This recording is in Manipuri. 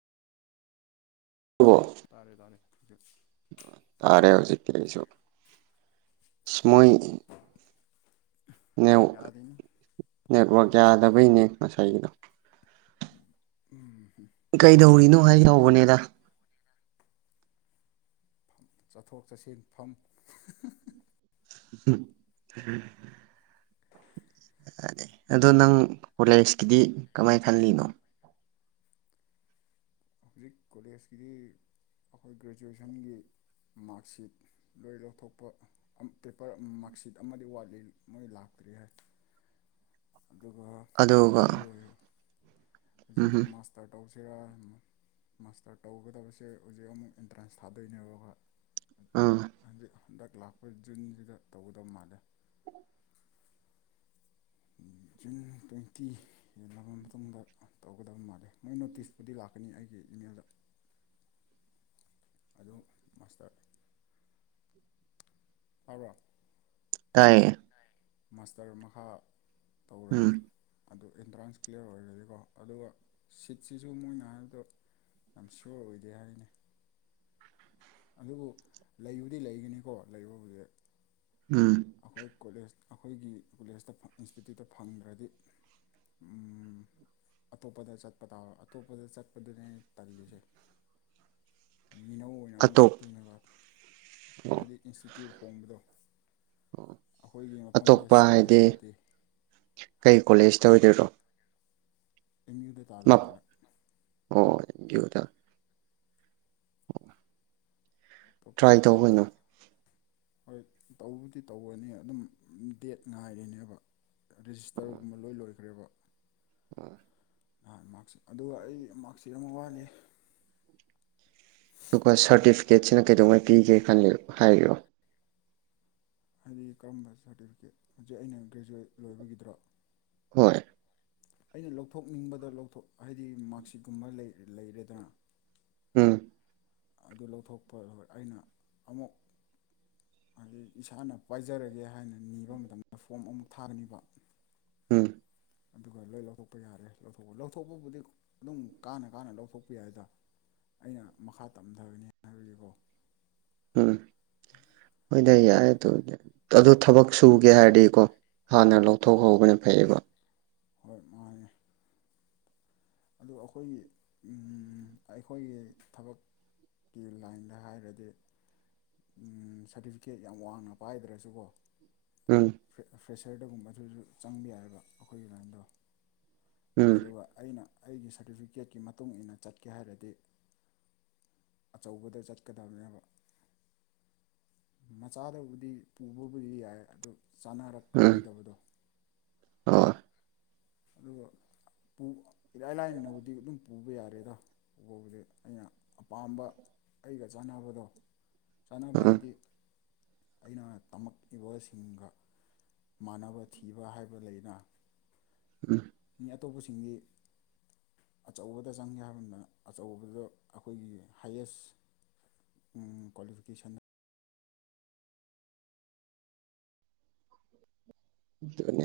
ꯑꯗꯨꯕꯨ ꯇꯥꯔꯦ ꯇꯥꯔꯦ꯫ [unintelligible] ꯇꯥꯔꯦ ꯍꯧꯖꯤꯛꯇꯤ ꯑꯩꯖꯨ ꯏꯁ ꯃꯣꯏ ꯅꯦꯋ ꯌꯥꯗꯦꯅꯤ ꯅꯦꯠꯋꯔꯛ ꯅꯦꯠꯋꯥꯛꯁꯦ ꯌꯥꯗꯕꯩꯅꯦ ꯉꯁꯥꯏꯒꯤꯗꯣ꯫ ꯀꯩꯗꯧꯔꯤꯅꯣ꯫ ꯃꯩ ꯍꯧꯕꯅꯤꯗ ꯆꯠꯊꯣꯛ ꯆꯠꯁꯤꯟ ꯐꯝ ꯍꯨꯝ ꯑꯗꯣ ꯅꯪ ꯀꯣꯂꯦꯁꯀꯤꯗꯤ ꯀꯃꯥꯏ ꯈꯜꯂꯤꯅꯣ꯫ ꯍꯧꯖꯤꯛ ꯀꯣꯂꯦꯖꯀꯤꯗꯤ ꯑꯩꯈꯣꯏ ꯒ꯭ꯔꯦꯖꯨꯋꯦꯁꯟꯒꯤ ꯃꯥꯔꯛꯁꯤꯠ ꯂꯣꯏ ꯂꯧꯊꯣꯛꯄ ꯄꯦꯄꯔ ꯃꯥꯔꯛꯁꯤꯠ ꯑꯃꯗꯤ ꯋꯥꯠꯂꯤ ꯃꯣꯏ ꯂꯥꯛꯇ꯭ꯔꯤ ꯍꯥꯏ꯫ ꯑꯗꯨꯒ ꯑꯗꯨꯒ ꯑꯗꯨ ꯂꯣꯏꯔꯦ꯫ ꯍꯧꯖꯤꯛ ꯎꯝꯍꯝ ꯃꯥꯁꯇꯔ ꯇꯧ ꯁꯤꯔ ꯃꯥꯁꯇꯔ ꯇꯧꯒꯗꯕꯁꯦ ꯍꯧꯖꯤꯛ ꯑꯃꯨꯛ ꯑꯦꯟꯇ꯭ꯔꯥꯟꯁ ꯊꯥꯗꯣꯏꯅꯦꯕ ꯈꯣꯏ꯫ ꯑꯥ꯫ ꯍꯟꯗꯛ ꯂꯥꯛꯄ ꯖꯨꯟꯖꯤꯗ ꯇꯧꯒꯗꯕ ꯃꯥꯜꯂꯦ꯫ ꯖꯨꯟ ꯇꯣꯏꯟꯇꯤ ꯍꯦꯜꯂꯕ ꯃꯇꯨꯡꯗ ꯇꯧꯒꯗꯕ ꯃꯥꯜꯂꯦ ꯃꯣꯏ ꯅꯣꯇꯤꯁꯄꯨꯗꯤ ꯂꯥꯛꯀꯅꯤ ꯑꯩꯒꯤ ꯏꯃꯦꯜꯗ ꯑꯗꯨ ꯃꯥꯁꯇꯔ ꯇꯥꯕꯔꯣ꯫ ꯇꯥꯌꯦ꯫ ꯃꯥꯁꯇꯔ ꯃꯈꯥ ꯎꯝ ꯇꯧꯔꯅꯤ꯫ ꯑꯗꯨ ꯑꯦꯟꯇ꯭ꯔꯥꯟꯁ ꯀ꯭ꯂꯤꯌꯥꯔ ꯑꯣꯏꯔꯗꯤꯀꯣ ꯑꯗꯨꯒ ꯁꯤꯠꯁꯤꯁꯨ ꯃꯣꯏꯅ ꯍꯥꯏꯕꯗꯣ ꯌꯥꯝ ꯁꯤꯌꯣꯔ ꯑꯣꯏꯗꯦ ꯍꯥꯏꯅꯦ꯫ ꯑꯗꯨꯕꯨ ꯂꯩꯕꯨꯗꯤ ꯂꯩꯒꯅꯤꯀꯣ ꯂꯩꯕꯕꯨꯗꯤ꯫ ꯎꯝ ꯑꯩꯈꯣꯏ ꯀꯣꯂꯦꯖ꯫ ꯑꯩꯈꯣꯏꯒꯤ ꯀꯣꯂꯦꯖꯇ ꯏꯟꯁꯇꯤꯇ꯭ꯌꯨꯠꯇ ꯐꯪꯗ꯭ꯔꯗꯤ ꯎꯝ ꯑꯇꯣꯞꯄꯗ ꯆꯠꯄ ꯇꯥꯕ ꯑꯇꯣꯞꯄꯗ ꯆꯠꯄꯗꯅꯦ ꯇꯜꯂꯤꯖꯦ꯫ ꯃꯤꯅꯧ ꯑꯣꯏꯅ ꯑꯃꯨꯛ ꯑꯇꯣꯞ ꯆꯠꯇꯣꯏꯅꯦꯕ ꯑꯣ ꯍꯥꯏꯗꯤ ꯏꯟꯁꯇꯤꯇ꯭ꯌꯨꯠ ꯍꯣꯡꯕꯗꯣ꯫ ꯑꯩꯈꯣꯏꯒꯤ ꯃꯐꯝꯗ ꯑꯇꯣꯞꯄ ꯁꯤꯠ ꯍꯥꯏꯗꯤ ꯂꯩꯇ꯭ꯔꯗꯤ ꯀꯩ ꯀꯣꯂꯦꯖ꯫ ꯇ ꯑꯣꯏꯗꯣꯏꯔꯣ꯫ ꯑꯦꯝ ꯌꯨꯗ ꯇꯥꯗꯧ ꯃꯞ ꯃꯥꯜꯂꯦ꯫ ꯑꯣ ꯑꯦꯝ ꯌꯨꯗ꯫ ꯇ꯭ꯔꯥꯏ ꯑꯇꯣꯞꯄꯗꯤ ꯇꯧꯀꯩꯅꯣ꯫ ꯍꯣꯏ ꯇꯧꯕꯗꯤ ꯇꯧꯒꯅꯤ ꯑꯗꯨꯝ ꯗꯦꯠ ꯉꯥꯏꯔꯤꯅꯦꯕ ꯔꯦꯖꯤꯁꯇꯔꯒꯨꯝꯕ ꯂꯣꯏ ꯂꯣꯏꯒꯔꯦꯕ꯫ ꯑ꯫ ꯑ ꯃꯥꯛꯁꯤꯠ ꯑꯗꯨꯒ ꯑꯩ ꯃꯥꯛꯁꯤꯠ ꯑꯃ ꯋꯥꯠꯂꯤ꯫ ꯑꯗꯨꯒ ꯁꯔꯇꯤꯐꯤꯀꯦꯠꯁꯤꯅ ꯀꯩꯗꯧꯉꯩ ꯄꯤꯒꯦ ꯈꯜꯂꯤ ꯍꯥꯏꯔꯤꯑꯣ ꯍꯥꯏꯗꯤ ꯀꯔꯝꯕ ꯁꯥꯔꯇꯤꯐꯤꯀꯦꯠ ꯍꯧꯖꯤꯛ ꯑꯩꯅ ꯒ꯭ꯔꯦꯖꯨꯋꯦꯠ ꯂꯣꯏꯕꯒꯤꯗ꯭ꯔꯣ ꯍꯣꯏ ꯑꯩꯅ ꯂꯧꯊꯣꯛꯅꯤꯡꯕꯗ ꯂꯧꯊꯣꯛ ꯍꯥꯏꯕꯗꯤ ꯃꯥꯔꯁꯤꯠꯀꯨꯝꯕ ꯂꯩꯔꯦꯗꯅ ꯎꯝ ꯑꯗꯨ ꯂꯧꯊꯣꯛꯄ ꯑꯩꯅ ꯑꯃꯨꯛ ꯍꯥꯏꯗꯤ ꯏꯁꯥꯅ ꯄꯥꯏꯖꯔꯒꯦ ꯍꯥꯏꯅ ꯅꯤꯕ ꯃꯇꯝꯗ ꯐꯣꯝ ꯑꯃꯨꯛ ꯊꯥꯒꯅꯤꯕ ꯎꯝ ꯑꯗꯨꯒ ꯂꯣꯏ ꯂꯧꯊꯣꯛꯄ ꯌꯥꯔꯦ ꯂꯧꯊꯣꯛꯄ ꯂꯧꯊꯣꯛꯄꯕꯨꯗꯤ ꯑꯗꯨꯝ ꯀꯥꯅ ꯀꯥꯅ ꯂꯧꯊꯣꯛꯄ ꯌꯥꯏꯗ ꯑꯩꯅ ꯃꯈꯥ ꯇꯝꯊꯕꯅꯤ ꯍꯥꯏꯕꯒꯤꯀꯣ ꯎꯝ ꯍꯣꯏꯗ ꯌꯥꯏ ꯑꯗꯨ ꯑꯗꯨ ꯊꯕꯛ ꯁꯨꯒꯦ ꯍꯥꯏꯔꯗꯤꯀꯣ ꯍꯥꯟꯅ ꯂꯧꯊꯣꯛꯍꯧꯕꯅ ꯐꯩꯌꯦꯀꯣ ꯍꯣꯏ ꯃꯥꯏ ꯑꯗꯨ ꯑꯩꯈꯣꯏꯒꯤ ꯑꯩꯈꯣꯏꯒꯤ ꯊꯕꯛꯀꯤ ꯂꯥꯏꯟꯗ ꯍꯥꯏꯔꯗꯤ ꯁꯥꯔꯇꯤꯐꯤꯀꯦꯠ ꯌꯥꯝ ꯋꯥꯡꯅ ꯄꯥꯏꯗ꯭ꯔꯁꯨꯀꯣ ꯎꯝ ꯐ꯭ꯔꯦꯁꯔꯗꯒꯨꯝꯕꯗꯨꯁꯨ ꯆꯪꯕ ꯌꯥꯏꯕ ꯑꯩꯈꯣꯏꯒꯤ ꯂꯥꯏꯟꯗꯣ ꯎꯝ ꯑꯗꯨꯒ ꯑꯩꯅ ꯑꯩꯒꯤ ꯁꯥꯔꯇꯤꯐꯤꯀꯦꯠꯀꯤ ꯃꯇꯨꯡ ꯏꯟꯅ ꯆꯠꯀꯦ ꯍꯥꯏꯔꯗꯤ ꯑꯆꯧꯕꯗ ꯆꯠꯀꯗꯕꯅꯦꯕ ꯃꯆꯥꯗꯕꯨꯗꯤ ꯄꯨꯕꯕꯨꯗꯤ ꯌꯥꯏ ꯑꯗꯨ ꯆꯥꯅꯔꯛꯑꯣꯏꯗꯕꯗꯣ ꯍ ꯑꯗꯨꯒ ꯏꯔꯥꯏ ꯂꯥꯏꯅꯅꯕꯨꯗꯤ ꯑꯗꯨꯝ ꯄꯨꯕ ꯌꯥꯔꯦꯗ ꯄꯨꯕꯕꯨꯗꯤ ꯑꯩꯅ ꯑꯄꯥꯝꯕ ꯑꯩꯒ ꯆꯥꯟꯅꯕꯗꯣ ꯆꯅꯥꯅꯕ ꯎꯝ ꯍꯥꯏꯗꯤ ꯑꯩꯅ ꯇꯝꯃꯛꯏꯕꯁꯤꯡꯒ ꯃꯥꯟꯅꯕ ꯊꯤꯕ ꯍꯥꯏꯕ ꯂꯩꯅ ꯎꯝ ꯃꯤ ꯑꯇꯣꯞꯄꯁꯤꯡꯗꯤ ꯑꯆꯧꯕꯗ ꯆꯪꯒꯦ ꯍꯥꯏꯕꯗ ꯑꯆꯧꯕꯗ ꯑꯩꯈꯣꯏꯒꯤ ꯍꯥꯏꯌꯦꯁ ꯀ꯭ꯋꯥꯂꯤꯐꯤꯀꯦꯁꯟꯅ [inaudible]